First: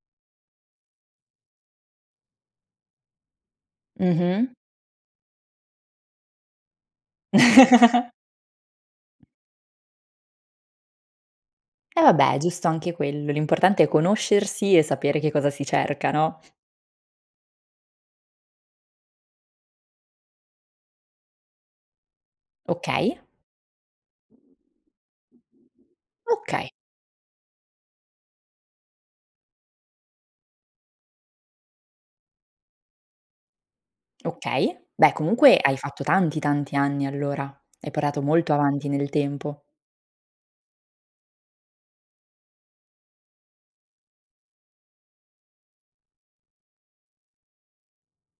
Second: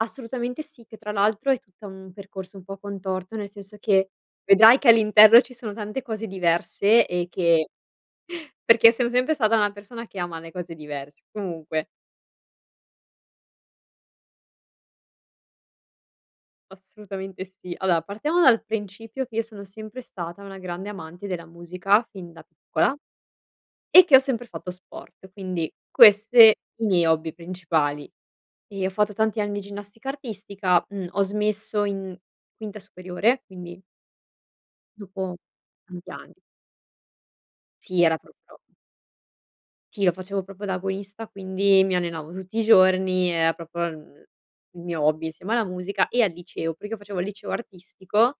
Assolutamente sì, che tra l'altro è tutto un percorso un po' contorto, nel senso che Mh-mh. vedrai che all'interno ci sono tante cose diverse e che perché sono sempre stata una persona che ama le cose diverse. Comunque E vabbè, è giusto anche quello. L'importante è conoscersi e sapere che cosa si cerca no? Assolutamente sì. Allora partiamo dal principio che io sono sempre stata una grande amante della musica fin da piccola Okay. e che ho sempre fatto sport, quindi queste Okay. i miei hobby principali. E ho fatto tanti anni di ginnastica artistica, uhm, ho smesso in quinta superiore quindi Okay, beh dopo comunque hai fatto tanti anni. tanti, tanti anni allora. Hai Sì, era portato molto proprio. avanti nel tempo. Sì, lo facevo proprio da agonista, quindi mi allenavo tutti i giorni, era proprio, uhm, il mio hobby insieme alla musica e al liceo, perché io facevo il liceo artistico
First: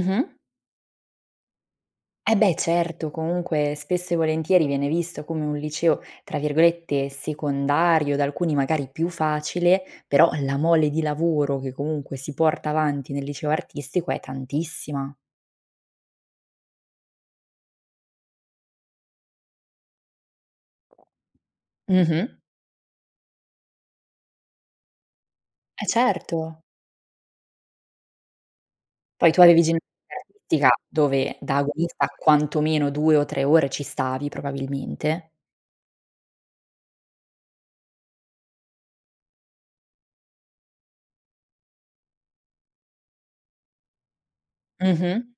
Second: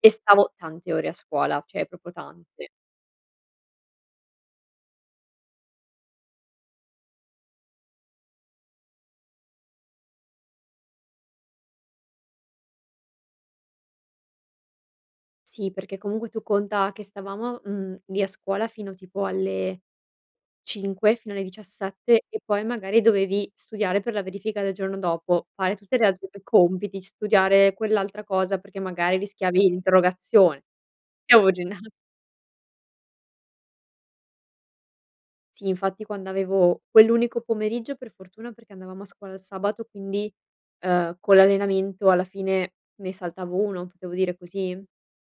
e stavo tante ore a scuola, cioè proprio E beh, tante. certo, comunque spesso e volentieri viene visto come un liceo tra virgolette "secondario", da alcuni magari più facile, però la mole di lavoro che comunque si porta avanti nel liceo artistico è tantissima. Sì, perché comunque tu conta che stavamo, mhmm, lì a scuola fino tipo alle 5 fino alle 17 Mh-mh. e poi magari dovevi studiare per la verifica del giorno dopo, fare Eh, tutte le altre certo. compiti, studiare quell'altra cosa perché magari Poi tu rischiavi avevi ginnastica l'interrogazione. artistica Io dove avevo da ginna agonista quanto meno 2 o 3 ore ci stavi probabilmente. Sì infatti quando avevo quell'unico pomeriggio per fortuna, perché andavamo a scuola il sabato quindi, uhm, con l'allenamento alla fine ne saltavo 1, potevo dire così. Mh-mh.